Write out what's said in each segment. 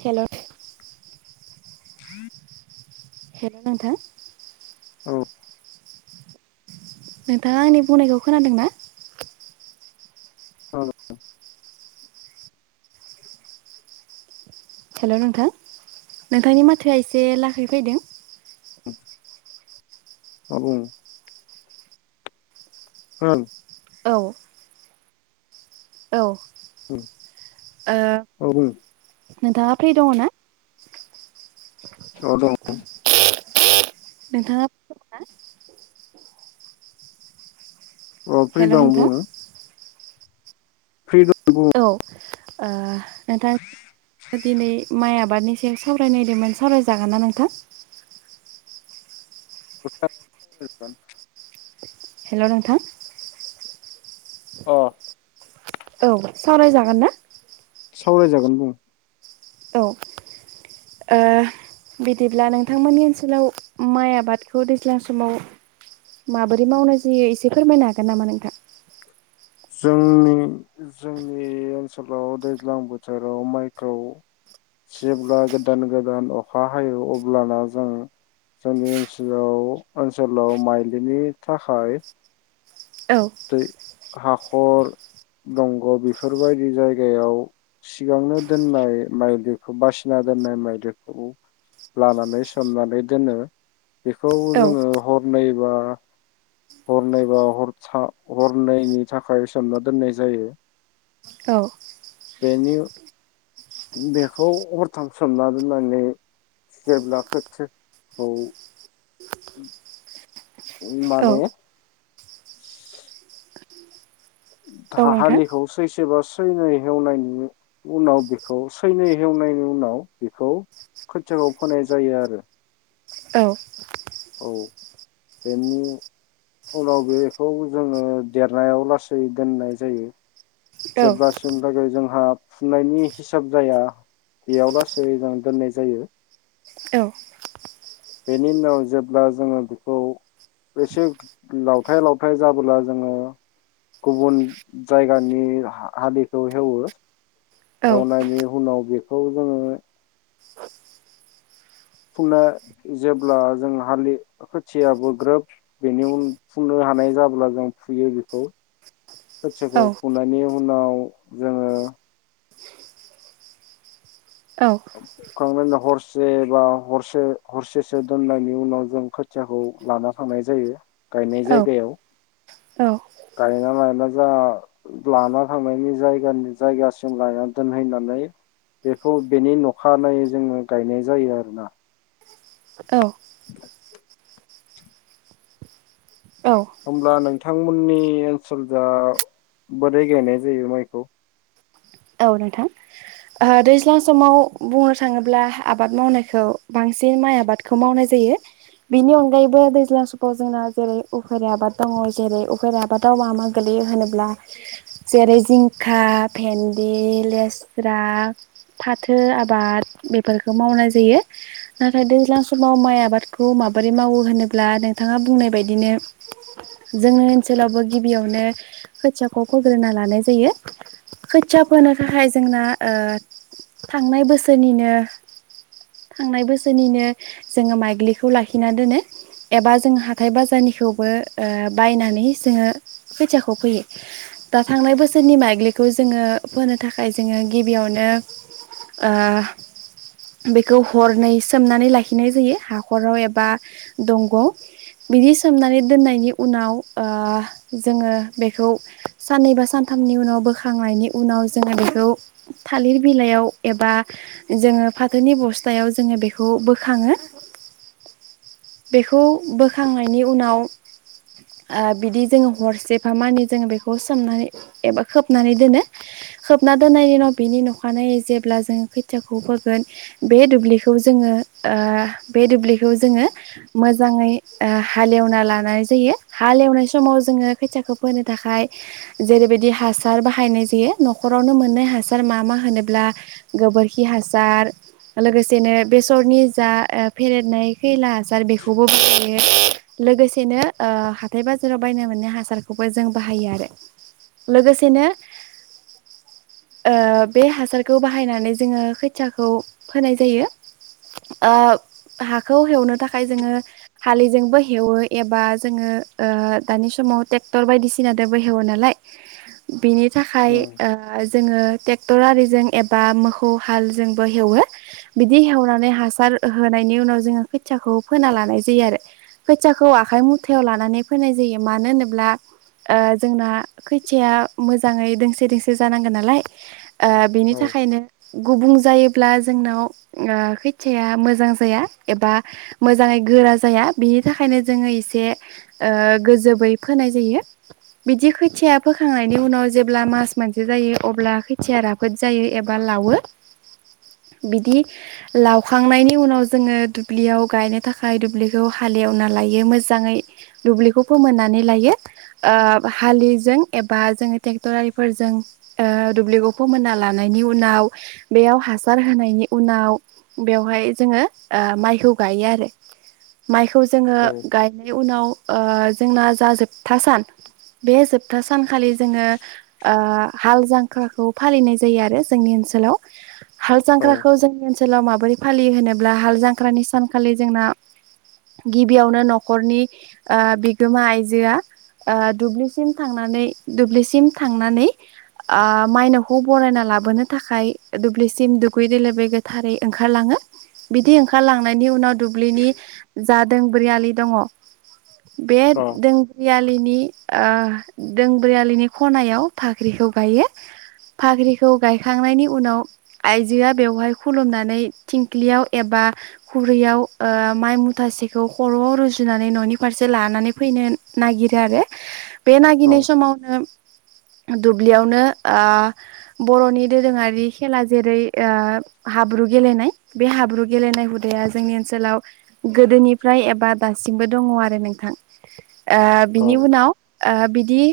हेल' [inaudible] हेल' नोंथा औ नोंथाङा आंनि बुंनायखौ खोनादों ना? औ हेल' नोंथां नोंथांनि माथोआ एसे लाखै फैदों। औ बुं ओं औ औ ओं औ-औ नोंथाङा फ्रि दङ ना? औ दङ। नोंथाङा [unintelligible] [inaudible] अ फ्रि हेल' दं नोंथां बुं। [unintelligible] औ ओ [unintelligible] दिनै माइ आबादनि सायाव सावरायनायदोंमोन सावरायजागोन ना नोंथां। [unintelligible] हेलौ नोंथां अ औ सावरायजागोन ना। सावरायजागोन बुं औ बिदिब्ला नोंथांमोननि ओनसोलाव माइ आबादखौ दैज्लां समाव माबोरै मावनाय जायो एसे फोरमायनो हागोन नामा नोंथां जोंनि जोंनि ओनसोलाव दैज्लां बोथोराव माइखौ जेब्ला गोदान गोदान अखा हायो अब्लाना जों जोंनि ओनसोलाव ओनसोलाव माइलिनि थाखाय औ दै हाखर दंग' बेफोरबायदि जायगायाव सिगांनो दोननाय माइलिखौ बासिना दोननाय माइलिखौ लानानै सोमनानै दोनो बेखौ औ जोङो हरनैबा हरनैबा हर हरनैनि थाखाय सोमना दोननाय जायो औ बेनि बेखौ हरथाम सोमना दोननानै जेब्ला खोथियाखौ [inaudible] माने औ नोंथां हालिखौ सैसेबा सैनै हेवनायनि उनाव बेखौ सैनै हेवनायनि उनाव बेखौ खोथियाखौ फोनाय जायो आरो औ बेनि उनाव बेखौ जोङो देरनायाव लासै दोननाय जायो। जेब्लासिम लागे जोंङो। जोंहा फुनायनि हिसाब जाया बेयाव लासै जों दोननाय जायो बेनि उनाव जेब्ला जोङो खौ एसे लावथाय लावथाय जाबोला जोङो गुबुन जायगानि हालिखौ हेवो हेवनायनि उनाव बेखौ जोङो फुनो जेब्ला जों हालि खोथियाबो ग्रोब बेनि उन फुनो हानाय जाब्ला जों फुयो बेखौ खोथियाखौ फुनायनि उनाव जोङो औ फुखांनायनि उनाव हरसे बा हरसे हरसेसो दोननायनि उनाव जों खोथियाखौ लाना थांनाय जायो गायनाय जायगायाव गायना लायना जों लाना थांनायनि जायगानि जायगासिम लायना दोनहैनानै बेखौ बेनि अखानायै जोङो गायनाय जायो आरोना औ होमब्ला नोंथां थां मोननि ओनसोलजा बोरै गायनाय जायो माइखौ औ नोंथां दैज्लां समाव बुंनो थाङोब्ला आबाद मावनायखौ बांसिन माइ आबादखौ मावनाय जायो बेनि अनगायैबो दैज्लां समाव जोंना जेरै उफेर आबाद दङ जेरै उफेर आबादाव मा मा गोलैयो होनोब्ला जेरै जिंखा भेन दि लेस्रा फाथो आबाद बेफोरखौ मावनाय जायो नाथाय दैज्लां समाव माइ आबादखौ माबोरै मावो होनोब्ला नोंथाङा बुंनाय बायदिनो जोंनि ओनसोलावबो गिबियावनो खोथियाखौ फग्रोना लानाय जायो खैथिया फोनो थाखाय जोंना थांनाय बोसोरनिनो थांनाय बोसोरनिनो जोङो माइग्लिखौ लाखिना दोनो एबा जोंङ हाथाइ बाजारनिखौबो बायनानै जोङो खैथियाखौ फैयो दा थांनाय बोसोरनि माइग्लिखौ जोङो फोनो थाखाय जोङो गिबियावनो बेखौ हरनै सोमनानै लाखिनाय जायो हाखराव एबा दंग'आव बिदि सोमनानै दोननायनि उनाव जोङो बेखौ साननैबा सानथामनि उनाव बोखांनायनि उन उनाव जोङो बेखौ थालिर बिलाइयाव एबा जोङो फाथोनि बस्थायाव जोङो बेखौ बोखाङो बेखौ बोखांनायनि उनाव बिदि जोङो हरसेफा मानि जोङो बेखौ सोमनानै एबा खोबनानै दोनो खोबना दोननायनि उनाव बिनि अखानायै जेब्ला जोङो खैथियाखौ फोगोन बे दुब्लिखौ जोङो बे दुब्लिखौ बे खौ जोङो मोजाङै हालेवना लानाय जायो हालेवनाय समाव जोङो खैथियाखौ फोनो थाखाय जेरैबायदि हासार बाहायनाय जायो न'खरावनो मोननाय हासार मा मा होनोब्ला गोबोरखि हासार लोगोसेनो बेसरनि जा फेरेेरनाय खैला हासार बेखौबो बाहायो लोगोसेनो हाथाय बाजाराव बायनो मोननाय हासारखौबो जों बाहायो आरो लोगोसेनो बे हासारखौ बाहायनानै जोङो खैथियाखौ फोनाय जायो हाखौ हेवनो थाखाय जोङो हालिजोंबो हेवो एबा जोङो ओ दानि समाव ट्रेक्टर बायदिसिना दोबो हेवो नालाय बिनि औ थाखाय ओ जोङो टेक्टर आरिजों एबा मोसौ हालजोंबो हेवो बिदि हवनानै हासार होनायनि उनाव जोङो खोथियाखौ फोना लानाय जायो आरो खोथियाखौ आखाइ मुथायाव लानानै फोनाय जायो मानो होनोब्ला ओ जोंना खोथियाया मोजाङै दों दोंसे जानांगोन नालाय ओ औ बिनिथाखायनो गोबुं जायोब्ला जोंनाव खोथिया मोजां जाया एबा मोजाङै गोरा जाया बिनि थाखायनो जोङो एसे गोजोबै फोनाय जायो बिदि खोथिया फोखांनायनि उनाव जेब्ला मास मोनसे जायो अब्ला खैथियाया राफोद जायो एबा लावो बिदि लावखांनायनि उनाव जोङो दुब्लियाव गायनो थाखाय दुब्लिखौ हालेवना लायो मोजाङै दुब्लिखौ फोमोननानै लायो ओ हालिजों एबा जों ट्रेक्टर आरि फोरजों ओ दुब्लिखौ फोमोन्ना लानायनि उनाव बेयाव हासार होनायनि उनाव बेवहाय जोङो ओ माइखौ गायो आरो माइखौ जोङो गायनाय उनाव जोंना जा जोबथा सान बे जोब था सानखालि जोङो ओ हाल जांख्राखौ फालिनाय जायो आरो जोंनि ओनसोलाव हाल औ जांख्राखौ जोंनि ओ सोलाव माबोरै फालियो होनोब्ला हाल जांख्रानि सानखालि जोंना गिबियावनो न'खरनि ओ बिगोमा आइजोआ दुब्लिसिम थांनानै दुब्लिसिम थांनानै ओ मायनावखौ बरायना लाबोनो थाखाय दुब्लिसिम दुगैयै लोबै गोथारै ओंखारलाङो बिदि ओंखारलांनायनि उनाव दुब्लिनि जादों [unintelligible] दङ बे औ [unintelligible] आलिनि ओ दोंब्रै आलिनि खनायाव फाख्रिखौ गायो फाख्रिखौ गायखांनायनि उनाव आइजोआ बेवहाय खुलुमनानै थिंख्लियाव एबा खुरैयाव ओ माइ मुथासेखौ खर' रुजुननानै न'नि फारसे लानानै फैनो नागिरो आरो बेे नागिरनाय समावनो दुब्लियावनो ओ बर'नि दोरोङारि खेला जेरै ओ हाब्रु गेलेनाय बे हाब्रु गेलेनाय हुदाया जोंनि ओनसोलाव गोदोनिफ्राय एबा दासिमबो दङ आरो नोंथां ओ औ बिनि उनाव ओ दि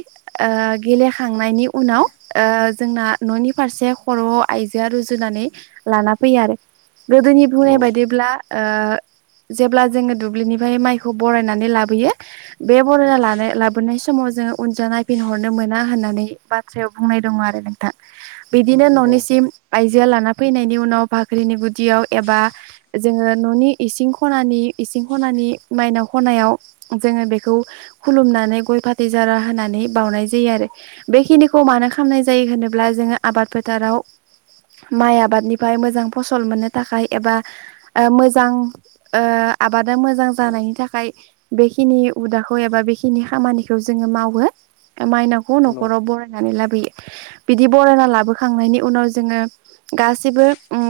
ओ गेलेखांनायनि उनाव ओ जोंना न'नि फारसे खर'याव आइजोआ रुजुननानै लाना फैयो आरो गोदोनि बुंनाय औ बायदिब्ला ओ जेब्ला जोङो दुब्लिनिफ्राय माइखौ बरायनानै लाबोयो बे बरायना लाबोनाय समाव जोङो उनजों नायफिनहर नो मोना होननानै बाथ्रायाव बुंनाय दङ आरो नोंथां बिदिनो औ न'निसिम आयजोआ लाना फैनायनि उनाव भाख्रिनि गुदियाव एबा जोङो न'नि इसिं खनानि इसिं खनानि माइनाव खनायाव जोङो बेखौ खुलुमनानै गय फाथै जारा होनानै बावनाय जा यो आरो बेखिनिखौ मानो खालामनाय जायो होनोब्ला जोङो आबाद फोथाराव माइ आबादनिफ्राय मोजां फसल मोननो थाखाय एबा ओ मोजां ओ आबादा मोजां जानायनि थाखाय बेखिनि हुदाखौ एबा बेखिनि खामानिखौ जोङो मावो। माइनावखौ न न'खराव बरायनानै लाबोयो। बिदि बरायना लाबोखांनायनि उनाव जोङो गासैबो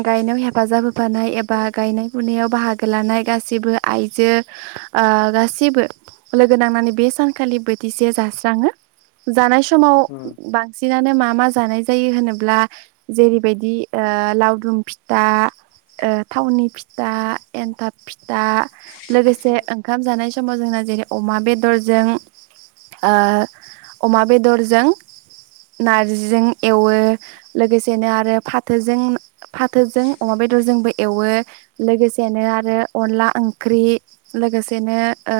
गायनायाव हेफाजाब होफानाय एबा गायनाय फुनायाव बाहागो लानाय गासैबो आइजो ओ गासिबो लोगो नांनानै बे सानखालि बोथिसे जास्राङो जानाय स समाव बांसिनानो मा मा जानाय जायो होनोब्ला जेरैबायदि ओ लावदुम फिथा ओ थावनि फिथा एन्थाब फिथा लोगोसे ओंखाम जानाय समाव जोंना जेरै अमा बेदरजों ओ अमा बेदरजों नारजिजों एवो लोगोसेनो आरो फाथोजों फाथोजों अमा बेदरजोंबो एवो लोगोसेनो आरो अनला ओंख्रि लोगोसेनो ओ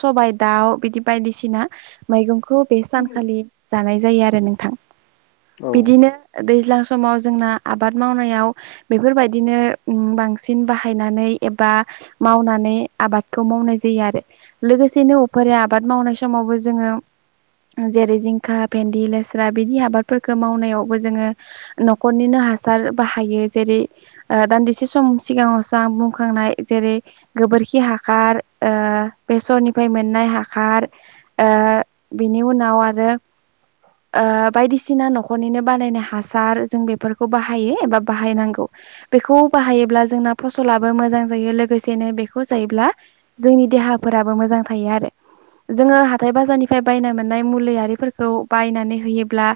सबायाइ दाउ बिदि बायदिसिना माइगं खौ बे उम सानखालि जानाय जायो आरो नोंथां औ बिदिनो दैज्लां समाव जोंना आबाद मावनायाव बेफोरबायदिनो बांसिन बाहायनानै एबा मावनानै आबादखौ मावनाय जायो आरो लोगोसेनो उफेरा आबाद मावनाय समावबो जोङो जेरै जिंखा भेन्दि लेस्रा बिदि आबादफोरखौ मावनायावबो जोङो न'खरनिनो हासार बाहायो जेरै ओ दान्दिसे सम सिगाङावसो आं बुंखांनाय जेरै गोबोरखि हासार ओ बेसरनिफ्राय मोननाय हासार बेनि उनाव आरो ओ बायदिसिना न'खरनिनो बानायनाय हासार जों बेफोरखौ बाहायो एबा बाहायनांगौ बेखौ बाहायोब्ला जोंना फसलाबो मोजां जायो लोगोसेनो बेखौ जायोब्ला जोंनि देहाफोराबो मोजां थायो आरो जोङो हाथाइ बाजारनि बायना मोननाय मुलियिफोरखौ बायनानै होयोब्ला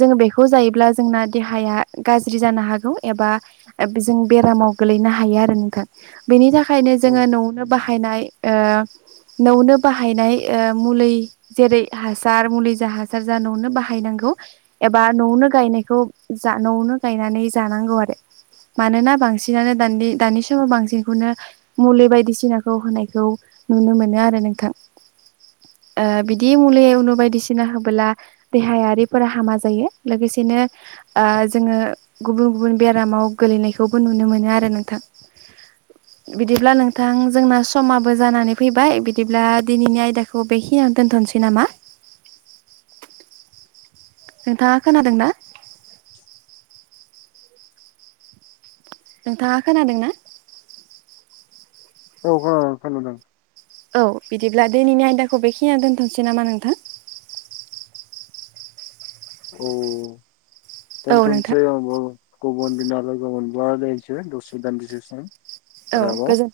जोङो बेखौ जायोब्ला जोंना देहाया गाज्रि जानो हागौ एबा जों बेरामाव गोलैनो हायो आरो नोंथां बेनि थाखाय ओंखायनो औ औ जोङो न'आवनो बाहायनाय ओ न'नो बाहायनाय ओ मुलै जेरै हासार मुलि जा हासार जा न'नो बाहायनांगौ एबा न'आवनो गायनायखौ जा न'आवनो गायनानै जानांगौ आरो मानोना बांसिनानो द दानि समाव बांसिनखौनो मुलि बायदिसिनाखौ होनायखौ नुनो मोनो आरो नोंथां ओ बिदि मुलि उनु बायदिसिना होबोला देहायारिफोरा हामा जायो लोगोसेनो जोङो गुबुन गुबुन बेरामाव गोलैनायखौबो नुनो मोनो आरो नोंथां बिदिब्ला नोंथां जोंना समाबो जानानै फैबाय बिदिब्ला दिनैनि आयदाखौ बेखि खि आं दोनथ'नोसै नामा। नोंथाङा खोनादों ना। नोंथाङा खोनादोंना औ खोनादों खोनादों औ बिदिब्ला दैनैनि आयदाखौ बेखिनिया दोनथ'सै नोसै नामा नोंथां औ औ नोंथां दोनथनसै गुबुन दिना लोगो मोनबा जायैसो दसे दान्दिसे सम औ आरोबाव गोजोन